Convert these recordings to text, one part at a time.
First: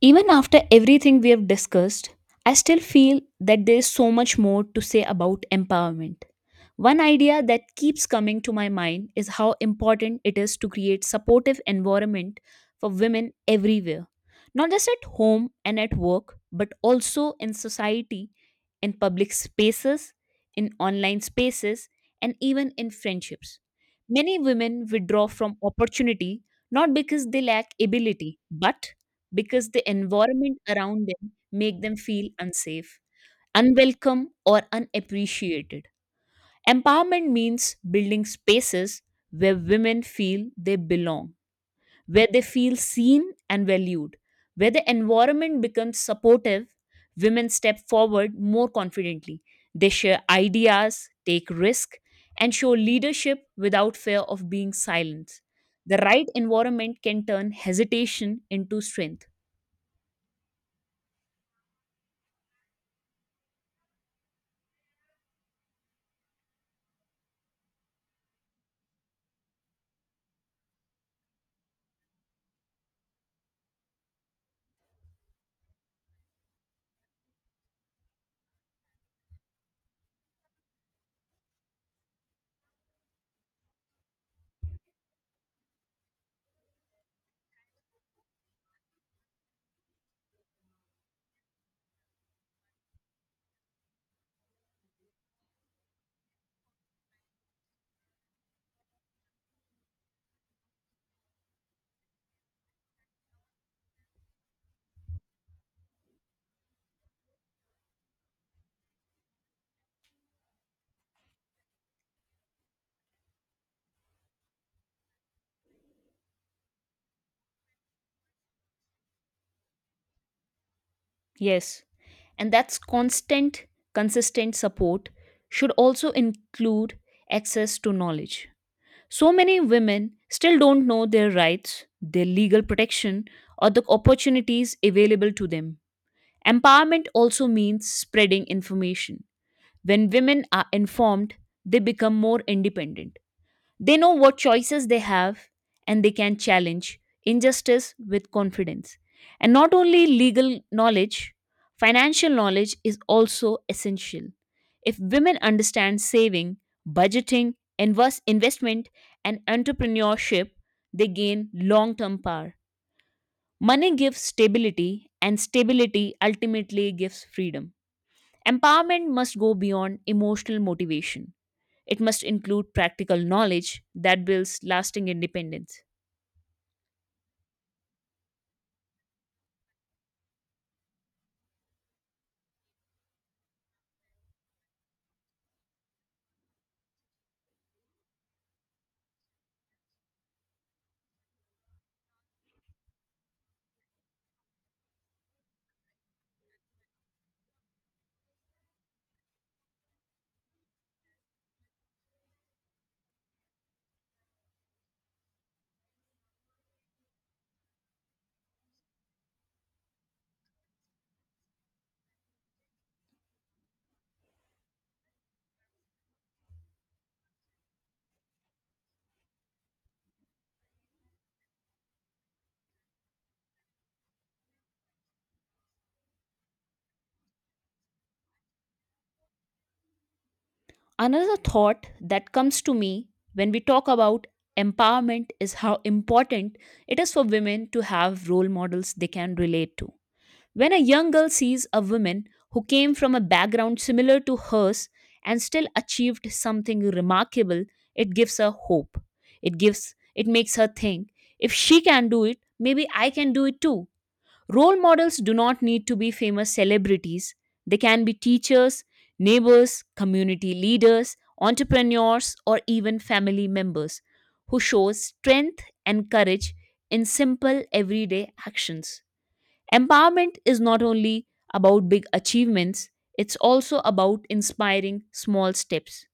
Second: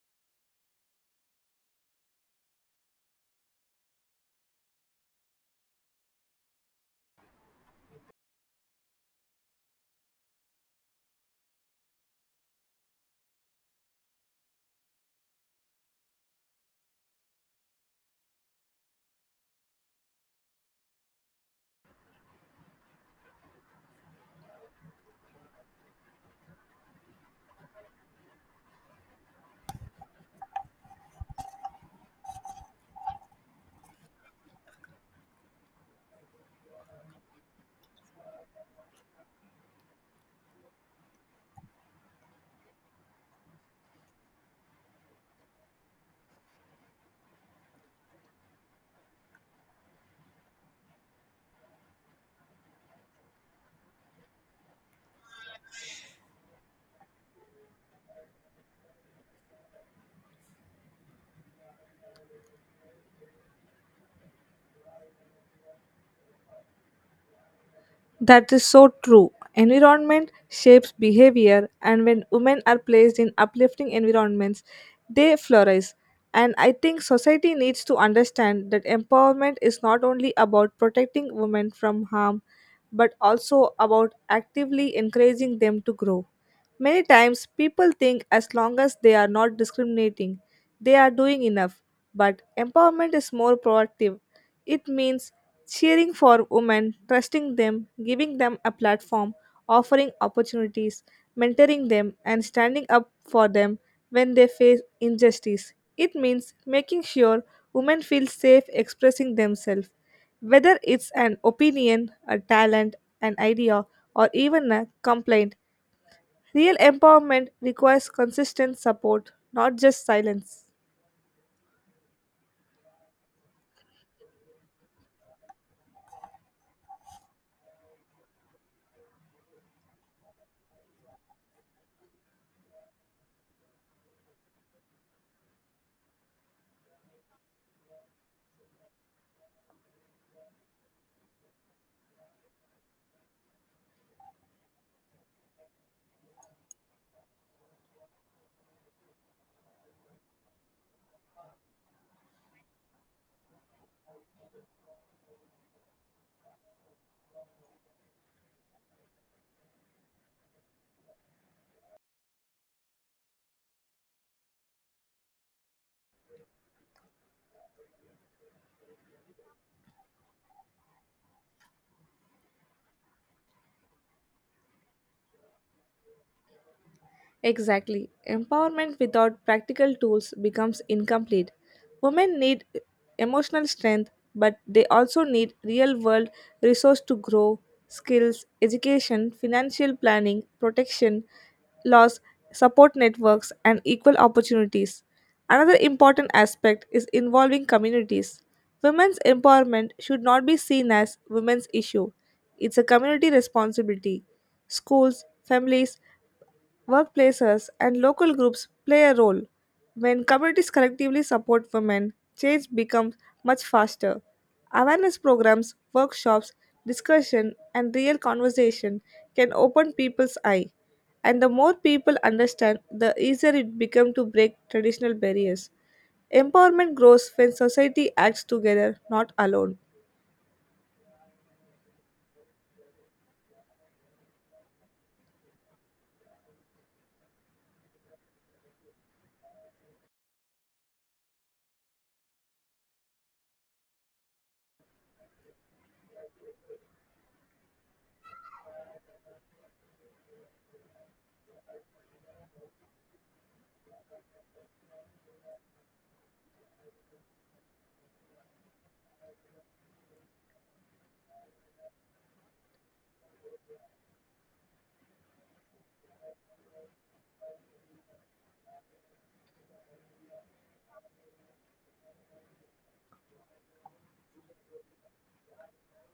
Even after everything we have discussed, I still feel that there is so much more to say about empowerment. One idea that keeps coming to my mind is how important it is to create supportive environment for women everywhere. Not just at home and at work, but also in society, in public spaces, in online spaces, and even in friendships. Many women withdraw from opportunity not because they lack ability, but because the environment around them make them feel unsafe, unwelcome or unappreciated. Empowerment means building spaces where women feel they belong, where they feel seen and valued, where the environment becomes supportive, women step forward more confidently. They share ideas, take risk and show leadership without fear of being silenced. The right environment can turn hesitation into strength. That is so true. Environment shapes behavior, and when women are placed in uplifting environments, they flourish. And I think society needs to understand that empowerment is not only about protecting women from harm, but also about actively encouraging them to grow. Many times, people think as long as they are not discriminating, they are doing enough. But empowerment is more proactive. It means cheering for women, trusting them, giving them a platform, offering opportunities, mentoring them, and standing up for them when they face injustice. It means making sure women feel safe expressing themselves. Whether it's an opinion, a talent, an idea, or even a complaint, real empowerment requires consistent support, not just silence. Yes, and that's consistent support should also include access to knowledge. So many women still don't know their rights, their legal protection, or the opportunities available to them. Empowerment also means spreading information. When women are informed, they become more independent. They know what choices they have and they can challenge injustice with confidence. And not only legal knowledge, financial knowledge is also essential. If women understand saving, budgeting, investment, and entrepreneurship, they gain long term power. Money gives stability, and stability ultimately gives freedom. Empowerment must go beyond emotional motivation. It must include practical knowledge that builds lasting independence. Exactly. Empowerment without practical tools becomes incomplete. Women need emotional strength, but they also need real world resource to grow, skills, education, financial planning, protection, laws, support networks, and equal opportunities. Another important aspect is involving communities. Women's empowerment should not be seen as women's issue. It's a community responsibility. Schools, families, workplaces and local groups play a role. When communities collectively support women, change becomes much faster. Awareness programs, workshops, discussion, and real conversation can open people's eye. And the more people understand, the easier it becomes to break traditional barriers. Empowerment grows when society acts together, not alone. Another thought that comes to me when we talk about empowerment is how important it is for women to have role models they can relate to. When a young girl sees a woman who came from a background similar to hers and still achieved something remarkable, it gives her hope. It makes her think, if she can do it, maybe I can do it too. Role models do not need to be famous celebrities, they can be teachers, neighbors, community leaders, entrepreneurs, or even family members who shows strength and courage in simple everyday actions. Empowerment is not only about big achievements, it's also about inspiring small steps.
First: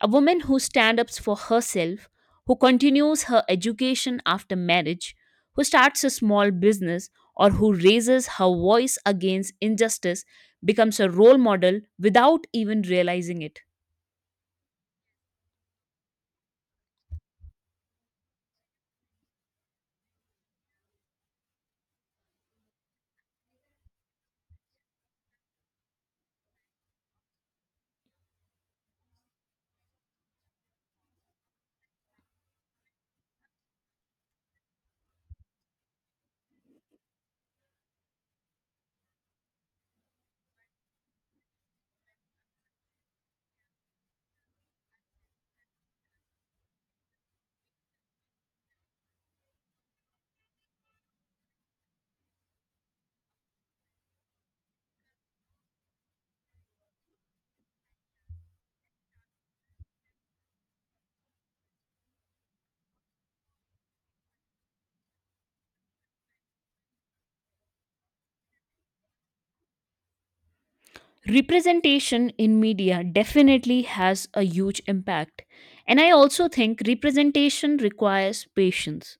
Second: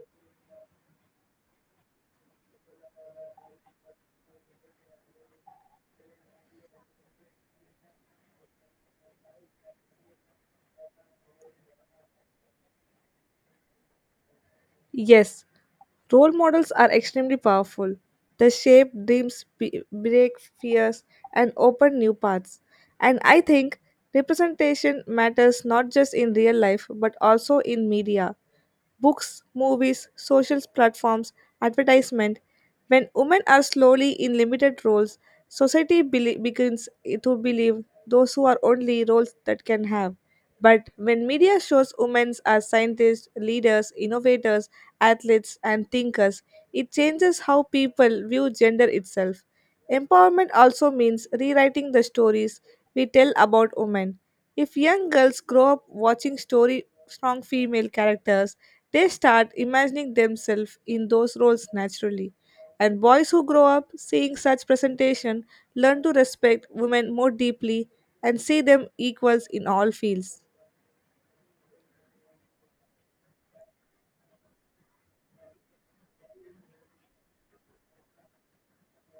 A woman who stands up for herself, who continues her education after marriage, who starts a small business, or who raises her voice against injustice becomes a role model without even realizing it. Yes, role models are extremely powerful. They shape dreams, break fears, and open new paths. And I think representation matters not just in real life but also in media, books, movies, social platforms, advertisement. When women are slowly in limited roles, society begins to believe those who are only roles that can have. But when media shows women as scientists, leaders, innovators, athletes, and thinkers, it changes how people view gender itself. Empowerment also means rewriting the stories we tell about women. If young girls grow up watching story strong female characters, they start imagining themselves in those roles naturally. And boys who grow up seeing such presentation learn to respect women more deeply and see them equals in all fields. Representation in media definitely has a huge impact. And I also think representation requires patience.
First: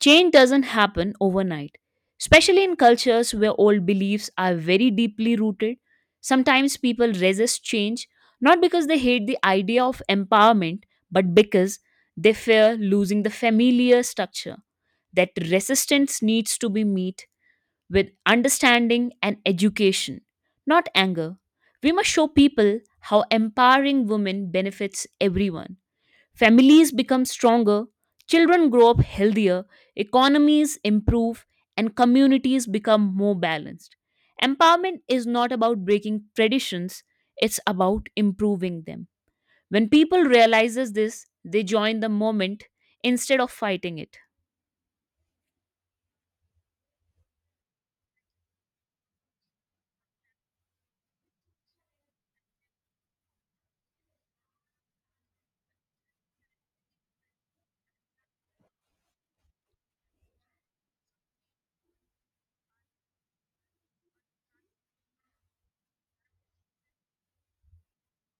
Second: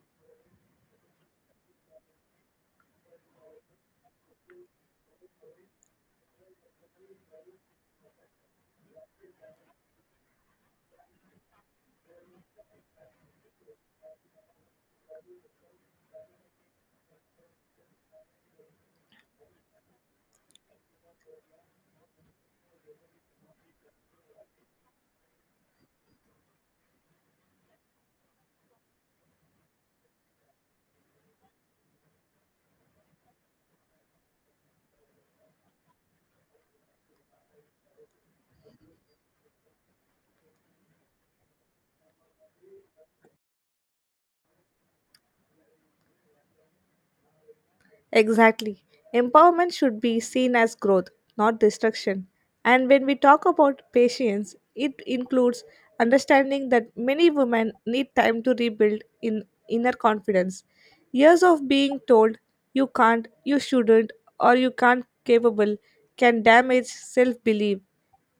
Change doesn't happen overnight, especially in cultures where old beliefs are very deeply rooted. Sometimes people resist change not because they hate the idea of empowerment, but because they fear losing the familiar structure. That resistance needs to be met with understanding and education, not anger. We must show people how empowering women benefits everyone. Families become stronger, children grow up healthier, economies improve, and communities become more balanced. Empowerment is not about breaking traditions, it's about improving them. When people realizes this, they join the moment instead of fighting it. Exactly. Empowerment should be seen as growth, not destruction. And when we talk about patience, it includes understanding that many women need time to rebuild in inner confidence. Years of being told you can't, you shouldn't, or you can't capable can damage self-belief.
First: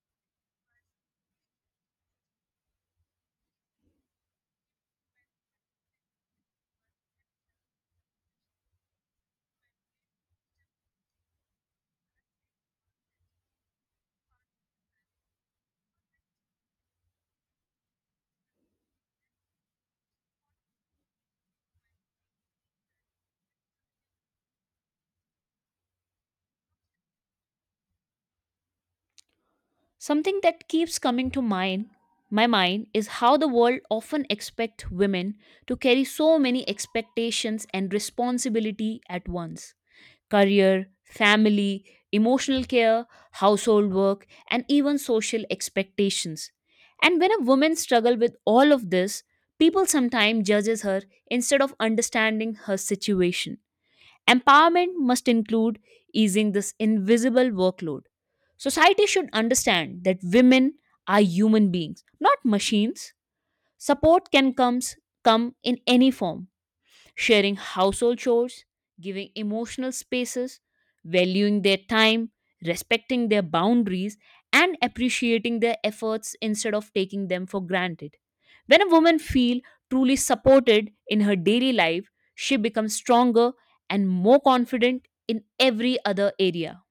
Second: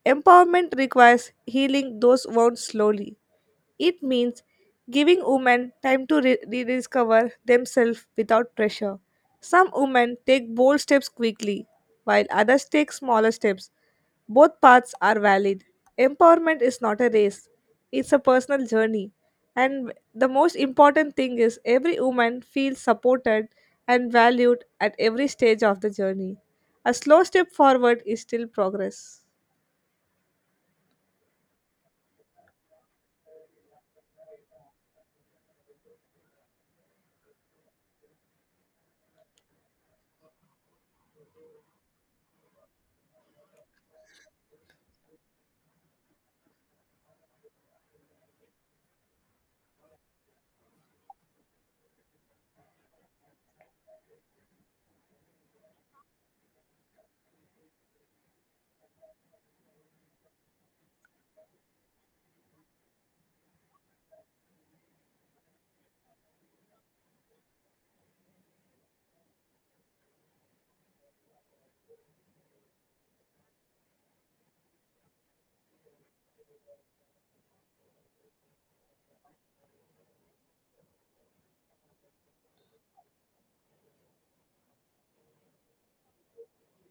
Empowerment requires healing those wounds slowly. It means giving women time to rediscover themselves without pressure. Some women take bold steps quickly, while others take smaller steps. Both paths are valid. Empowerment is not a race, it's a personal journey. And the most important thing is every woman feels supported and valued at every stage of the journey. A slow step forward is still progress. Something that keeps coming to my mind, is how the world often expect women to carry so many expectations and responsibility at once. Career, family, emotional care, household work, and even social expectations. And when a woman struggles with all of this, people sometimes judges her instead of understanding her situation. Empowerment must include easing this invisible workload. Society should understand that women are human beings, not machines. Support can come in any form, sharing household chores, giving emotional spaces, valuing their time, respecting their boundaries, and appreciating their efforts instead of taking them for granted. When a woman feels truly supported in her daily life, she becomes stronger and more confident in every other area.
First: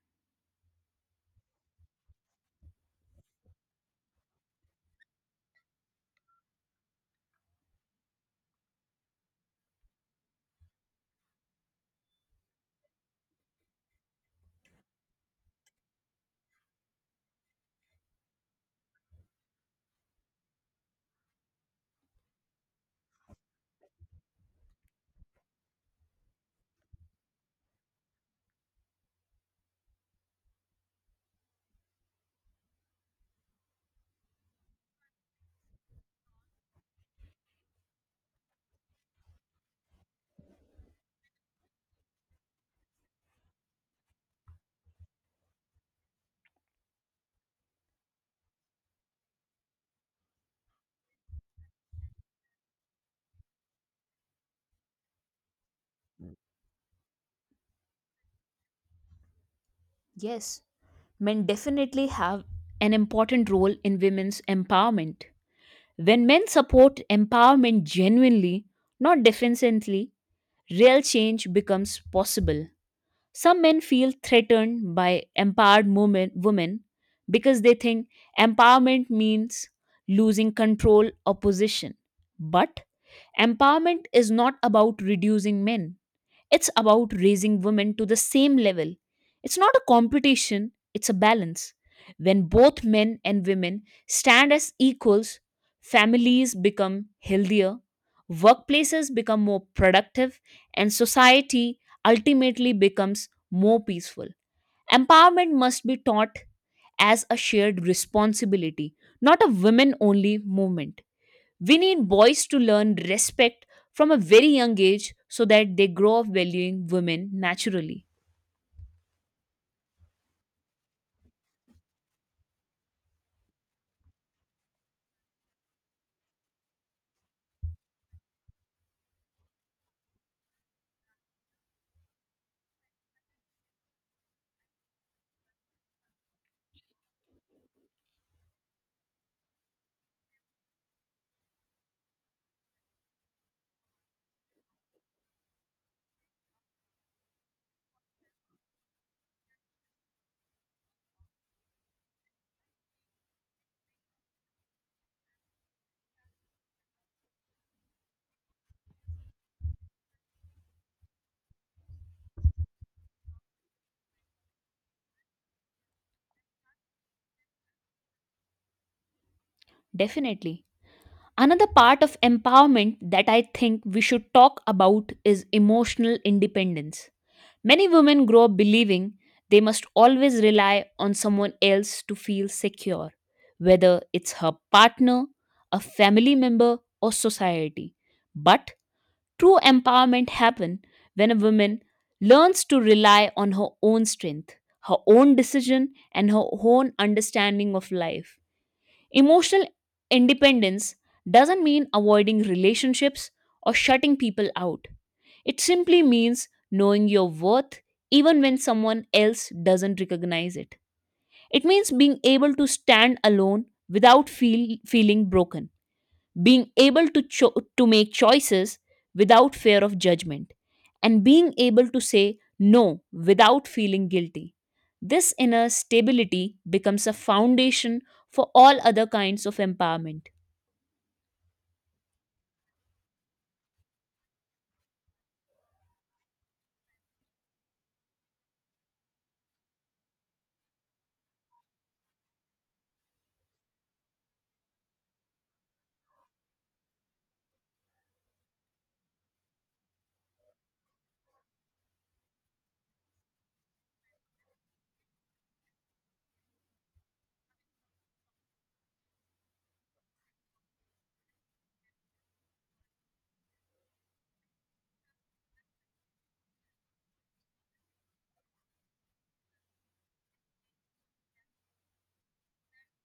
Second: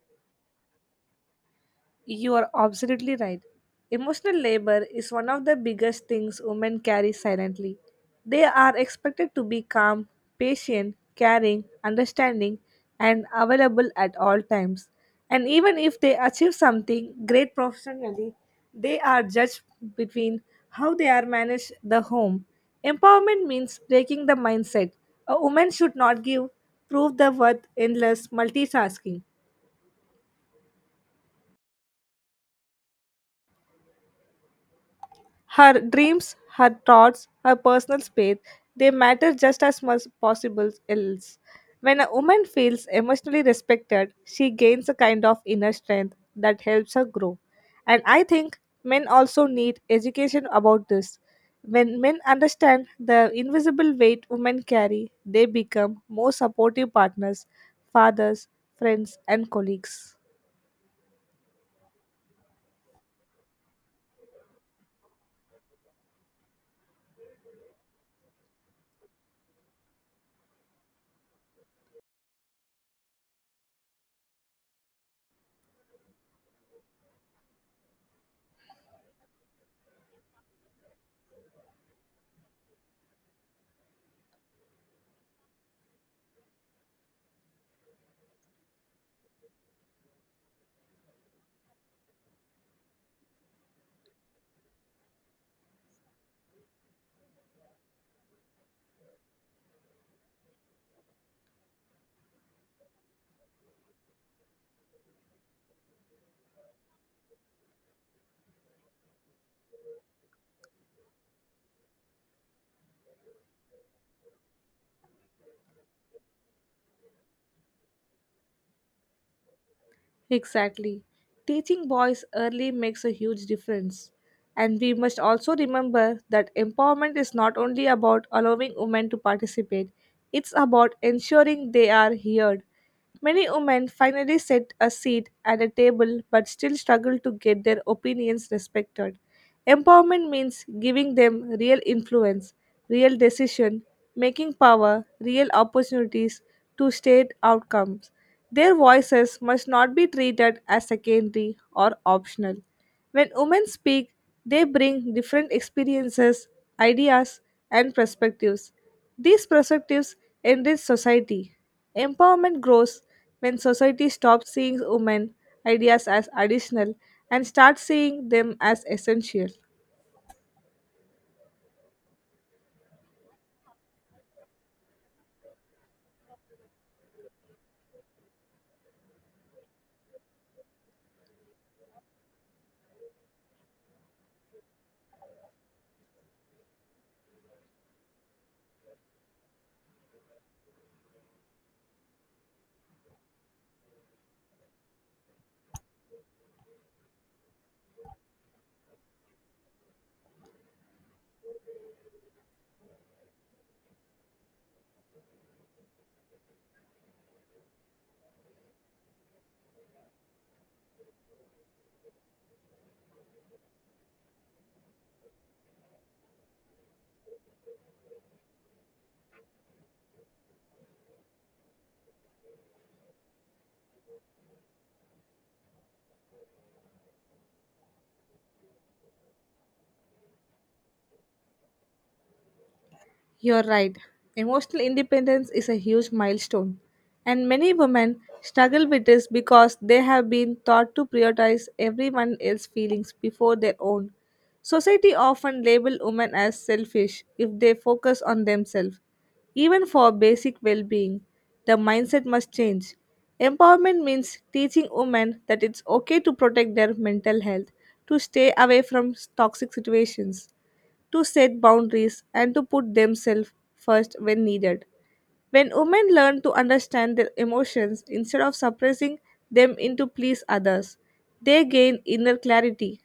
You are absolutely right. Emotional labor is one of the biggest things women carry silently. They are expected to be calm, patient, caring, understanding, and available at all times. And even if they achieve something great professionally, they are judged between how they are manage the home. Empowerment means breaking the mindset. A woman should not give prove the worth endless multitasking. Her dreams, her thoughts, her personal space, they matter just as much possible else. When a woman feels emotionally respected, she gains a kind of inner strength that helps her grow. And I think men also need education about this. When men understand the invisible weight women carry, they become more supportive partners, fathers, friends, and colleagues. Yes, men definitely have an important role in women's empowerment. When men support empowerment genuinely, not defensively, real change becomes possible. Some men feel threatened by empowered women because they think empowerment means losing control or position. But empowerment is not about reducing men, it's about raising women to the same level. It's not a competition, it's a balance. When both men and women stand as equals, families become healthier. Workplaces become more productive, and society ultimately becomes more peaceful. Empowerment must be taught as a shared responsibility, not a women only movement. We need boys to learn respect from a very young age so that they grow up valuing women naturally. Exactly. Teaching boys early makes a huge difference. And we must also remember that empowerment is not only about allowing women to participate, it's about ensuring they are heard. Many women finally set a seat at a table but still struggle to get their opinions respected. Empowerment means giving them real influence, real decision making power, real opportunities to state outcomes. Their voices must not be treated as secondary or optional. When women speak, they bring different experiences, ideas, and perspectives. These perspectives enrich society. Empowerment grows when society stops seeing women ideas as additional and starts seeing them as essential. Definitely. Another part of empowerment that I think we should talk about is emotional independence. Many women grow up believing they must always rely on someone else to feel secure, whether it's her partner, a family member, or society. But true empowerment happens when a woman learns to rely on her own strength, her own decision, and her own understanding of life. Emotional independence doesn't mean avoiding relationships or shutting people out. It simply means knowing your worth even when someone else doesn't recognize it. It means being able to stand alone without feeling broken, being able to make choices without fear of judgment, and being able to say no without feeling guilty. This inner stability becomes a foundation for all other kinds of empowerment. You're right. Emotional independence is a huge milestone, and many women struggle with this because they have been taught to prioritize everyone else's feelings before their own. Society often labels women as selfish if they focus on themselves. Even for basic well being, the mindset must change. Empowerment means teaching women that it's okay to protect their mental health, to stay away from toxic situations, to set boundaries, and to put themselves first when needed. When women learn to understand their emotions instead of suppressing them into please others, they gain inner clarity,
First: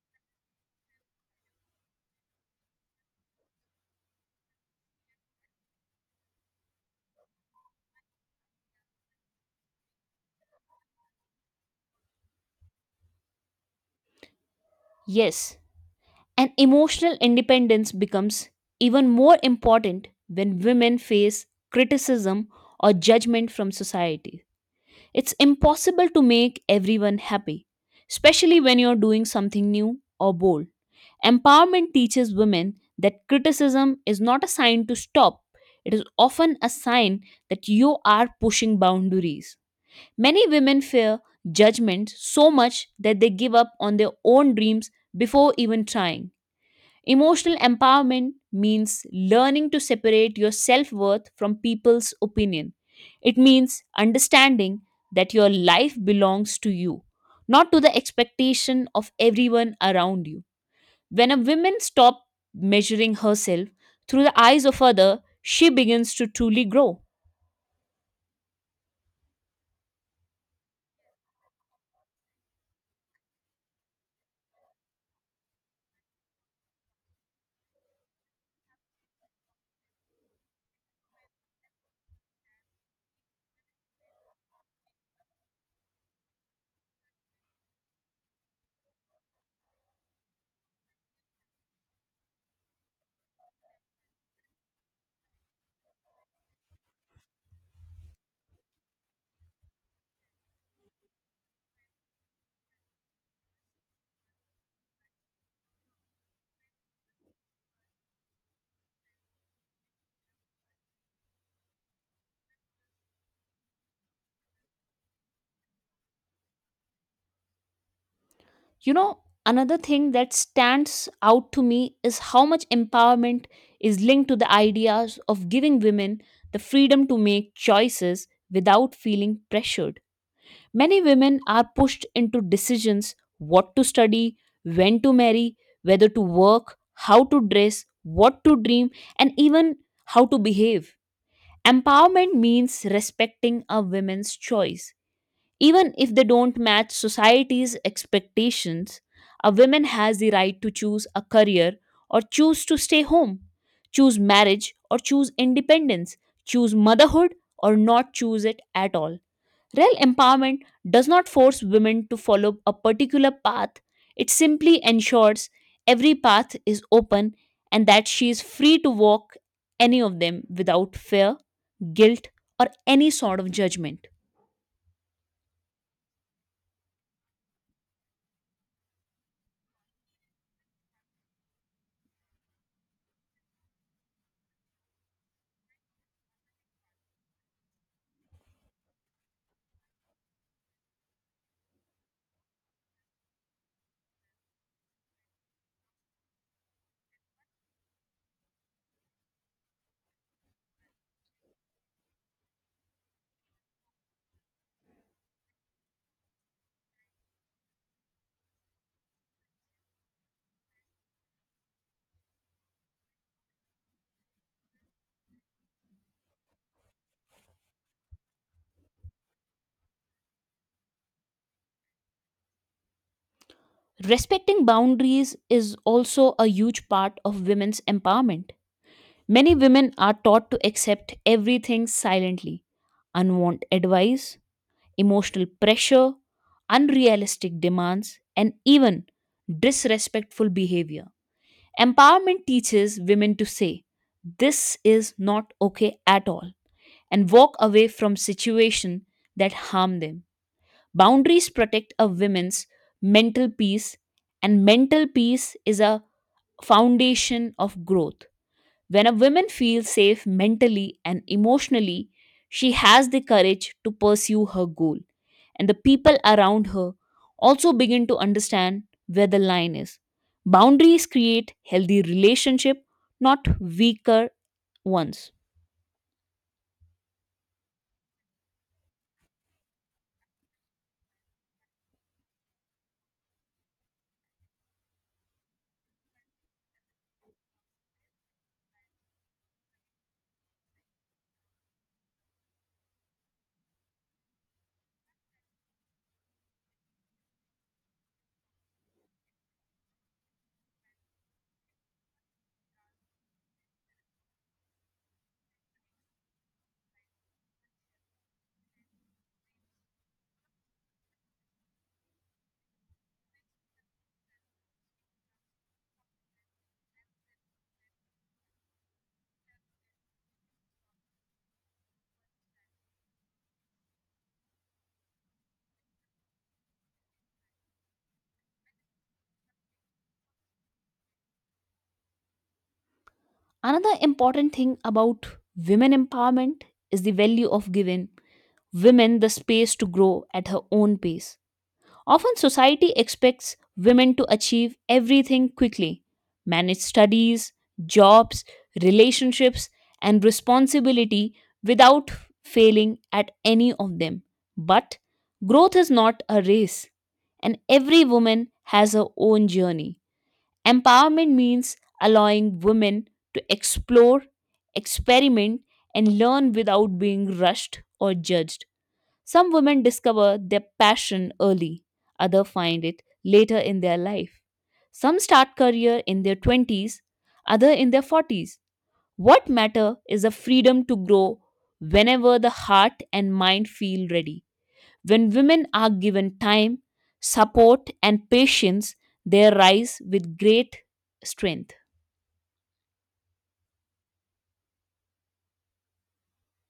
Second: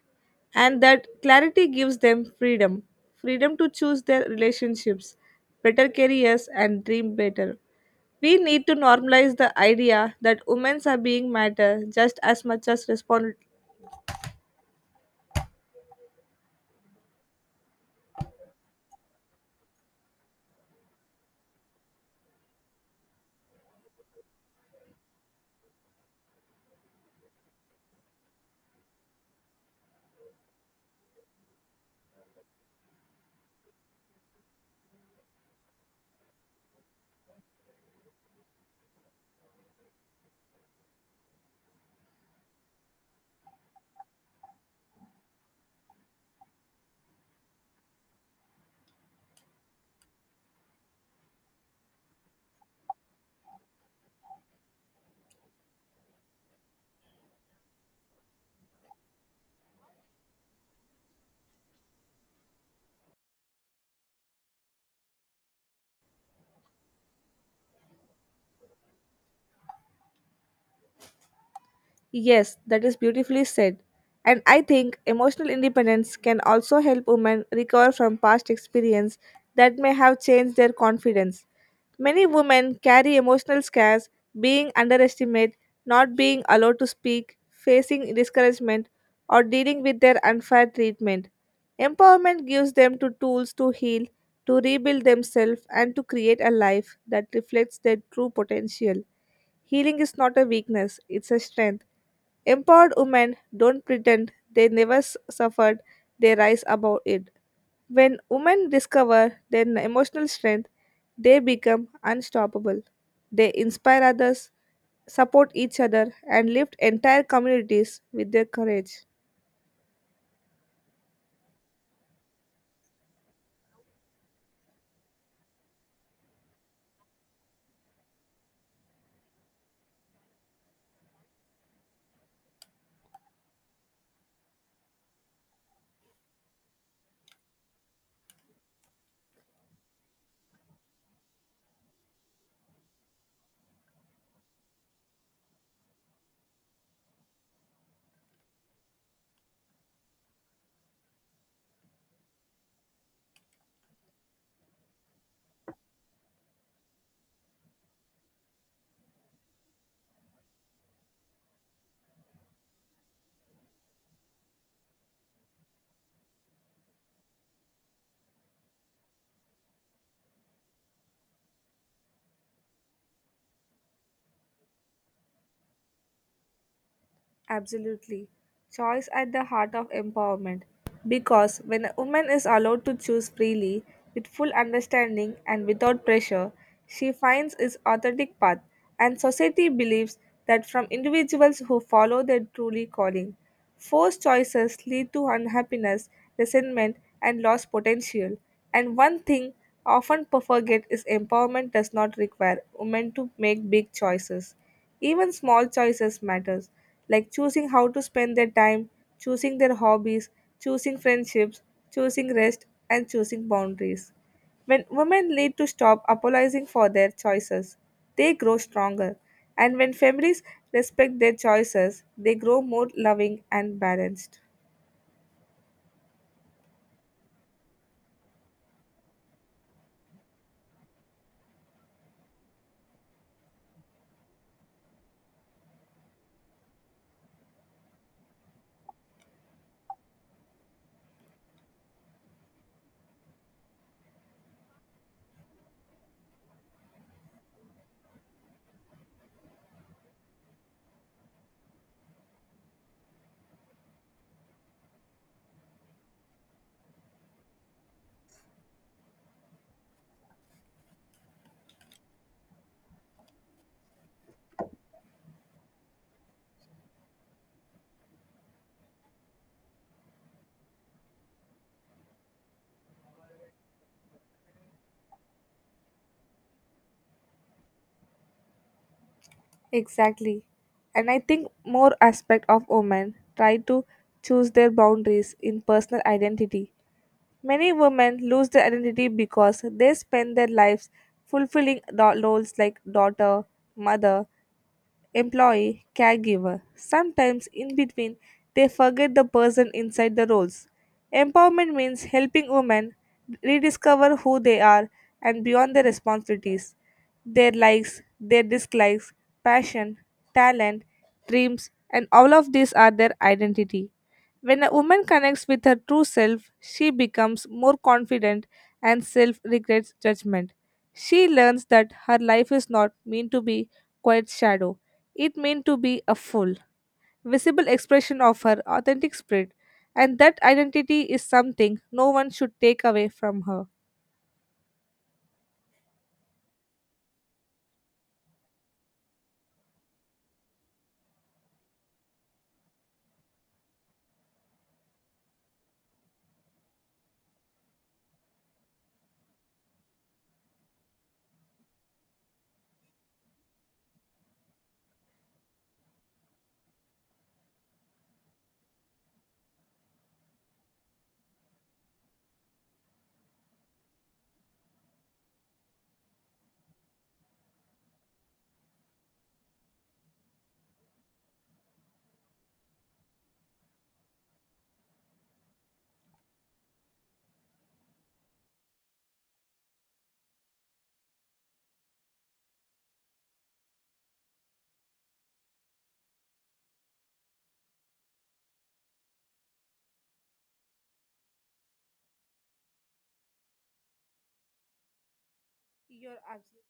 and that clarity gives them freedom, freedom to choose their relationships, better careers, and dream better. We need to normalize the idea that women's are being matter just as much as respon. Yes, and emotional independence becomes even more important when women face criticism or judgment from society. It's impossible to make everyone happy, especially when you're doing something new or bold. Empowerment teaches women that criticism is not a sign to stop, it is often a sign that you are pushing boundaries. Many women fear judgment so much that they give up on their own dreams before even trying. Emotional empowerment means learning to separate your self worth from people's opinion. It means understanding that your life belongs to you, not to the expectation of everyone around you. When a woman stops measuring herself through the eyes of others, she begins to truly grow. Yes, that is beautifully said. And I think emotional independence can also help women recover from past experience that may have changed their confidence. Many women carry emotional scars, being underestimated, not being allowed to speak, facing discouragement, or dealing with their unfair treatment. Empowerment gives them to tools to heal, to rebuild themselves, and to create a life that reflects their true potential. Healing is not a weakness, it's a strength. Empowered women don't pretend they never suffered, they rise above it. When women discover their emotional strength, they become unstoppable. They inspire others, support each other, and lift entire communities with their You courage. know, another thing that stands out to me is how much empowerment is linked to the ideas of giving women the freedom to make choices without feeling pressured. Many women are pushed into decisions, what to study, when to marry, whether to work, how to dress, what to dream, and even how to behave. Empowerment means respecting a woman's choice even if they don't match society's expectations. A woman has the right to choose a career or choose to stay home, choose marriage or choose independence, choose motherhood or not choose it at all. Real empowerment does not force women to follow a particular path, it simply ensures every path is open and that she is free to walk any of them without fear, guilt, or any sort of judgment. Absolutely. Choice at the heart of empowerment. Because when a woman is allowed to choose freely, with full understanding and without pressure, she finds its authentic path, and society believes that from individuals who follow their truly calling. Forced choices lead to unhappiness, resentment, and lost potential. And one thing often forget is empowerment does not require women to make big choices. Even small choices matter, like choosing how to spend their time, choosing their hobbies, choosing friendships, choosing rest, and choosing boundaries. When women lead to stop apologizing for their choices, they grow stronger. And when families respect their choices, they grow more loving and balanced. Respecting boundaries is also a huge part of women's empowerment. Many women are taught to accept everything silently, unwanted advice, emotional pressure, unrealistic demands, and even disrespectful behavior. Empowerment teaches women to say, "This is not okay at all," and walk away from situations that harm them. Boundaries protect a woman's mental peace, and mental peace is a foundation of growth. When a woman feels safe mentally and emotionally, she has the courage to pursue her goal, and the people around her also begin to understand where the line is. Boundaries create healthy relationship, not weaker ones. Exactly. And I think more aspect of women try to choose their boundaries in personal identity. Many women lose their identity because they spend their lives fulfilling roles like daughter, mother, employee, caregiver. Sometimes, in between, they forget the person inside the roles. Empowerment means helping women rediscover who they are and beyond their responsibilities, their likes, their dislikes, passion, talent, dreams, and all of these are their identity. When a woman connects with her true self, she becomes more confident and self regrets judgment. She learns that her life is not meant to be quite shadow. It meant to be a full, visible expression of her authentic spirit, and that identity is something no one should take away from her. Another important thing about women empowerment is the value of giving women the space to grow at her own pace. Often, society expects women to achieve everything quickly, manage studies, jobs, relationships, and responsibility without failing at any of them. But growth is not a race, and every woman has her own journey. Empowerment means allowing women to explore, experiment, and learn without being rushed or judged. Some women discover their passion early, others find it later in their life. Some start career in their 20s, others in their 40s. What matter is the freedom to grow whenever the heart and mind feel ready. When women are given time, support and patience, they rise with great strength. You're absolutely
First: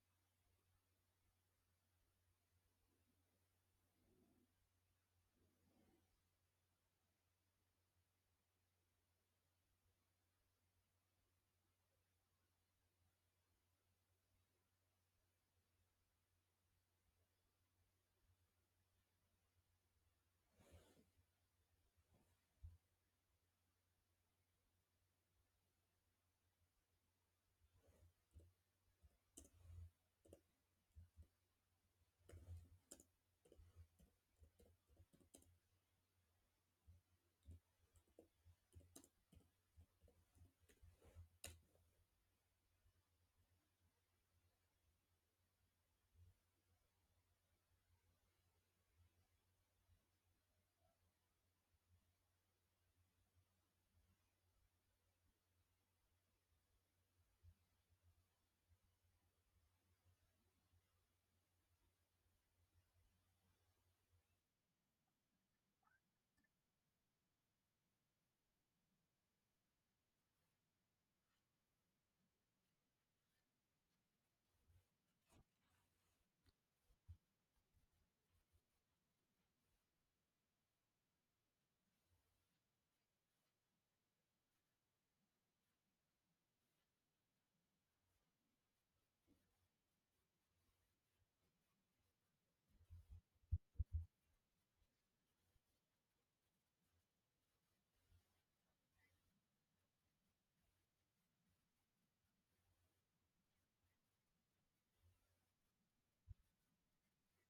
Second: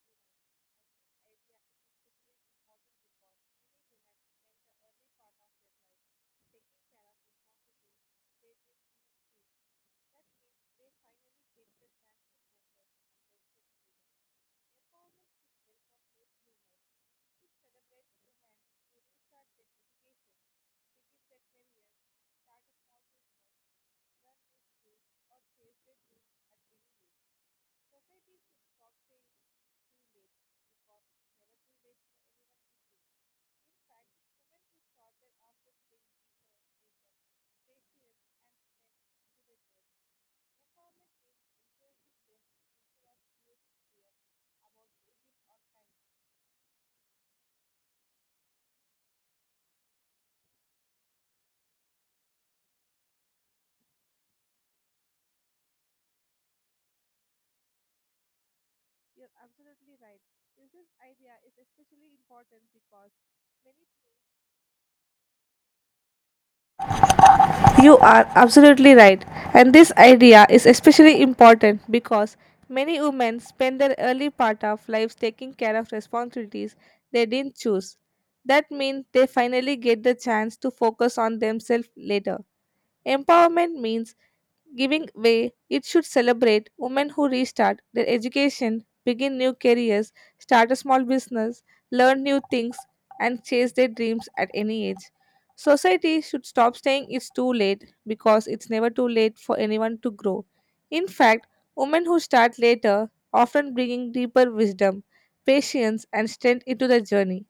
You're absolutely right. This is- idea is especially important because many You are absolutely right, and this idea is especially important because many women spend their early part of lives taking care of responsibilities they didn't choose. That means they finally get the chance to focus on themselves later. Empowerment means giving way, it should celebrate women who restart their education, begin new careers, start a small business, learn new things, and chase their dreams at any age. Society should stop saying it's too late because it's never too late for anyone to grow. In fact, women who start later often bringing deeper wisdom, patience, and strength into the journey.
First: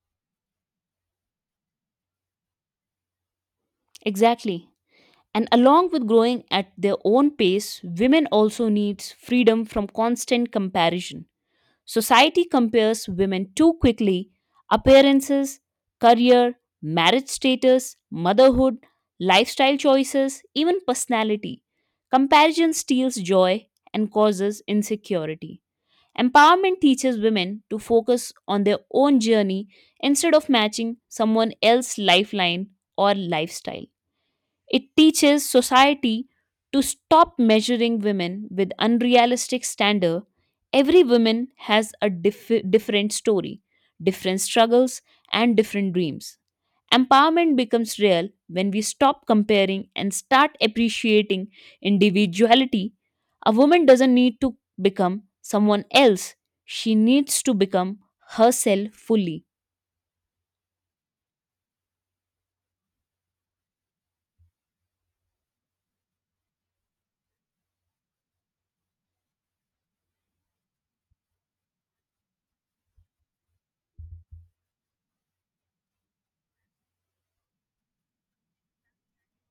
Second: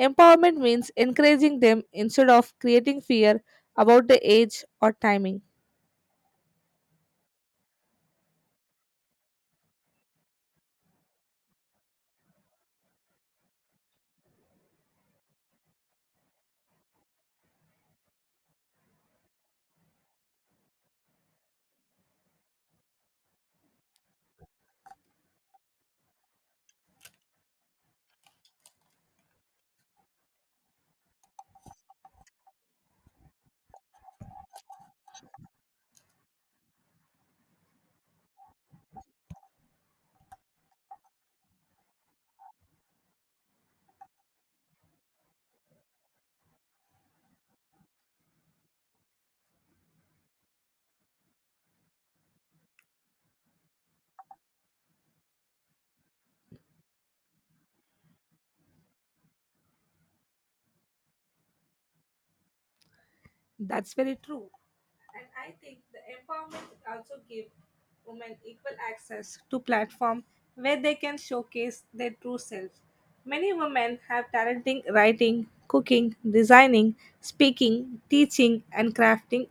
Empowerment means encouraging them instead of creating fear about the age Exactly. or timing. And along with growing at their own pace, women also needs freedom from constant comparison. Society compares women too quickly. Appearances, career, marriage status, motherhood, lifestyle choices, even personality. Comparison steals joy and causes insecurity. Empowerment teaches women to focus on their own journey instead of matching someone else's lifeline or lifestyle. It teaches society to stop measuring women with unrealistic standard. Every woman has a different story, different struggles, and different dreams. Empowerment becomes real when we stop comparing and start appreciating individuality. A woman doesn't need to become someone else, she needs to become herself fully. That's very true. And I think the empowerment also give women equal access to platform where they can showcase their true selves. Many women have talent in writing, cooking, designing, speaking, teaching and crafting,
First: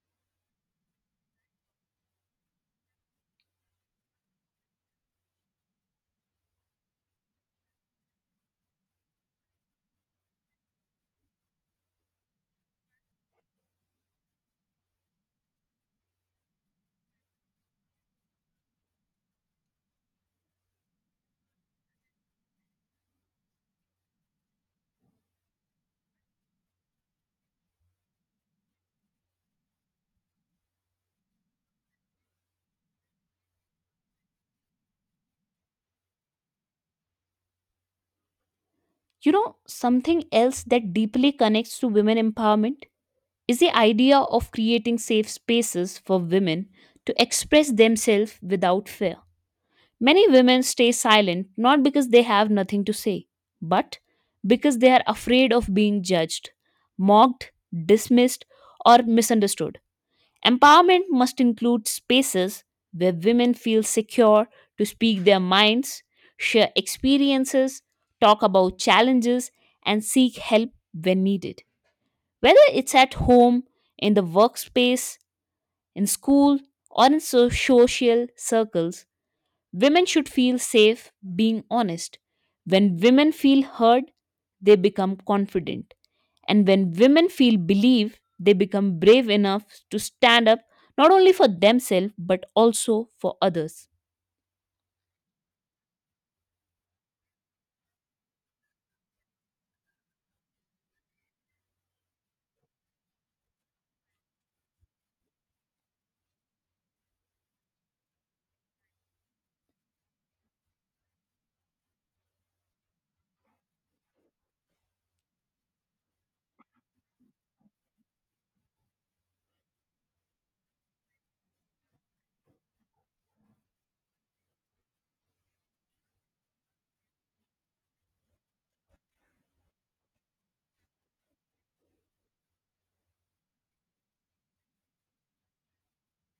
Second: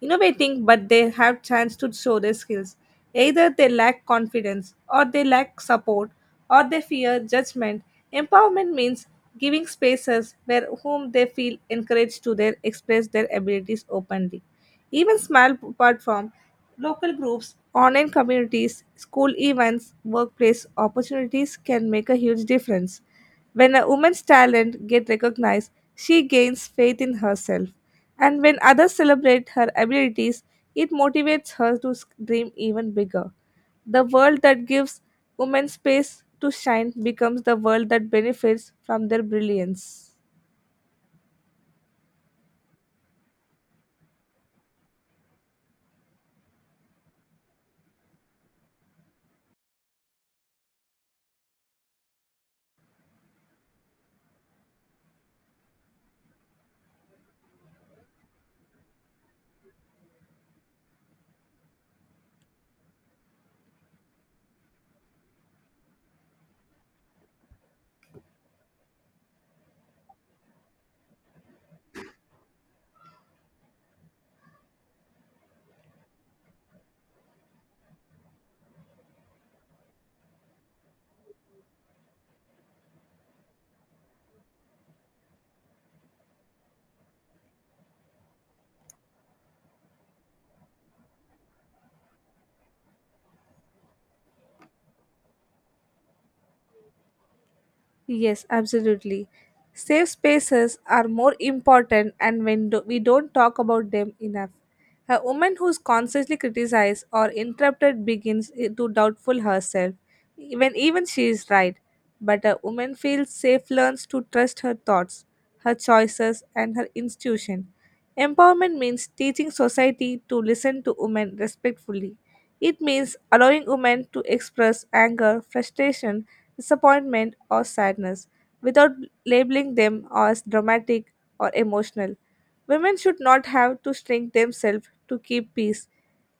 innovating, but they have chance to show their skills. Either they lack confidence or they lack support or they fear judgment. Empowerment means giving spaces where whom they feel encouraged to their express their abilities openly. Even small platform, local groups, online communities, school events, workplace opportunities can make a huge difference. When a woman's talent gets recognized, she gains faith in herself. And when others celebrate her abilities, it motivates her to dream even bigger. The world that gives women space to shine becomes the world that benefits from their You know, brilliance. something else that deeply connects to women empowerment is the idea of creating safe spaces for women to express themselves without fear. Many women stay silent not because they have nothing to say, but because they are afraid of being judged, mocked, dismissed, or misunderstood. Empowerment must include spaces where women feel secure to speak their minds, share experiences, talk about challenges, and seek help when needed. Whether it's at home, in the workspace, in school, or in social circles, women should feel safe being honest. When women feel heard, they become confident. And when women feel believed, they become brave enough to stand up not only for themselves but also for others. Yes, absolutely. Safe spaces are more important, and when we don't talk about them enough, a woman who's constantly criticized or interrupted begins to doubtful herself, when even she is right. But a woman feels safe learns to trust her thoughts, her choices, and her institution. Empowerment means teaching society to listen to women respectfully, it means allowing women to express anger, frustration, disappointment, or sadness without labeling them as dramatic or emotional. Women should not have to shrink themselves to keep peace.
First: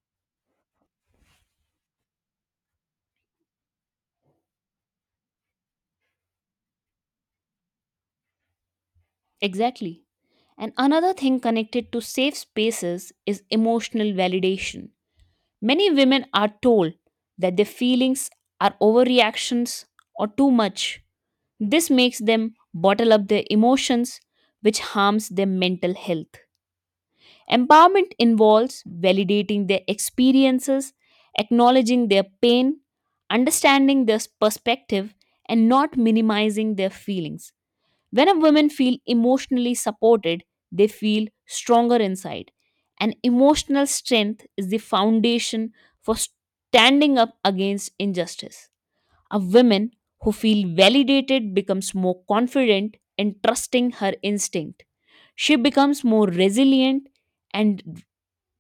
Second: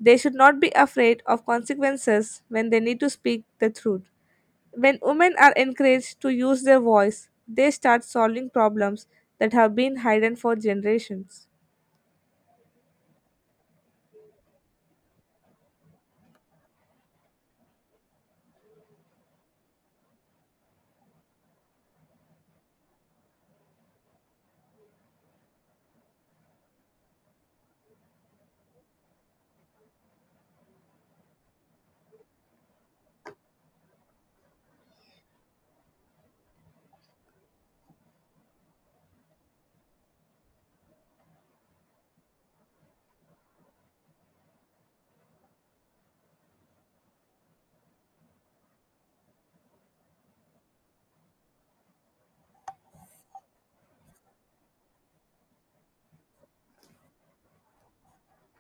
They should not be afraid of consequences when they need to speak the truth. When women are encouraged to use their voice, they start solving problems that have been Exactly. hidden for And another thing generations. connected to safe spaces is emotional validation. Many women are told that their feelings are overreactions or too much. This makes them bottle up their emotions, which harms their mental health. Empowerment involves validating their experiences, acknowledging their pain, understanding their perspective, and not minimizing their feelings. When a woman feel emotionally supported, they feel stronger inside. And emotional strength is the foundation for standing up against injustice. A woman who feel validated becomes more confident in trusting her instinct. She becomes more resilient and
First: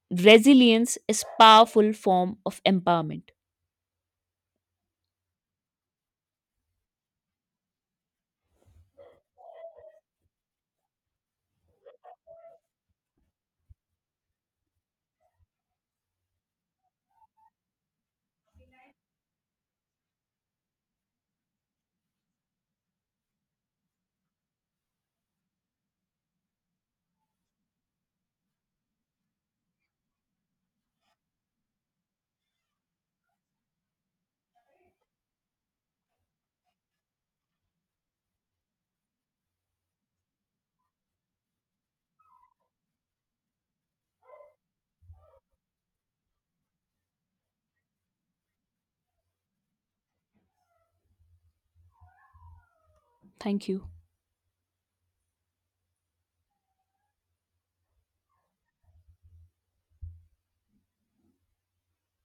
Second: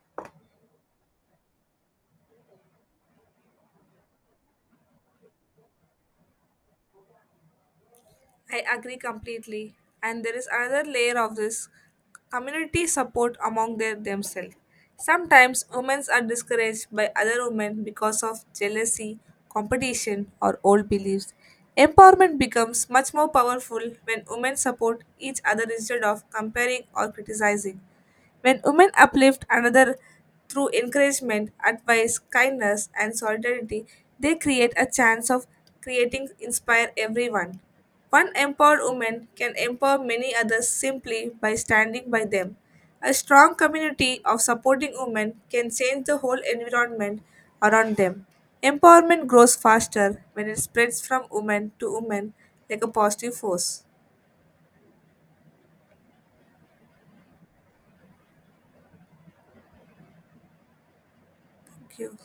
resilience is powerful form of empowerment. I agree completely. And there is another layer of this, community support among their themselves. Sometimes women are discouraged by other women because of jealousy, competition, or old beliefs. Empowerment becomes much more powerful when women support each other instead of comparing or criticizing. When women uplift another through encouragement, advice, kindness, and solidarity, they create a chance of creating inspire everyone. One empowered woman can empower many others simply by standing by them. A strong community of supporting women can change the whole environment around them. Empowerment grows faster when it spreads from woman to woman like a positive Thank force. you. Thank you.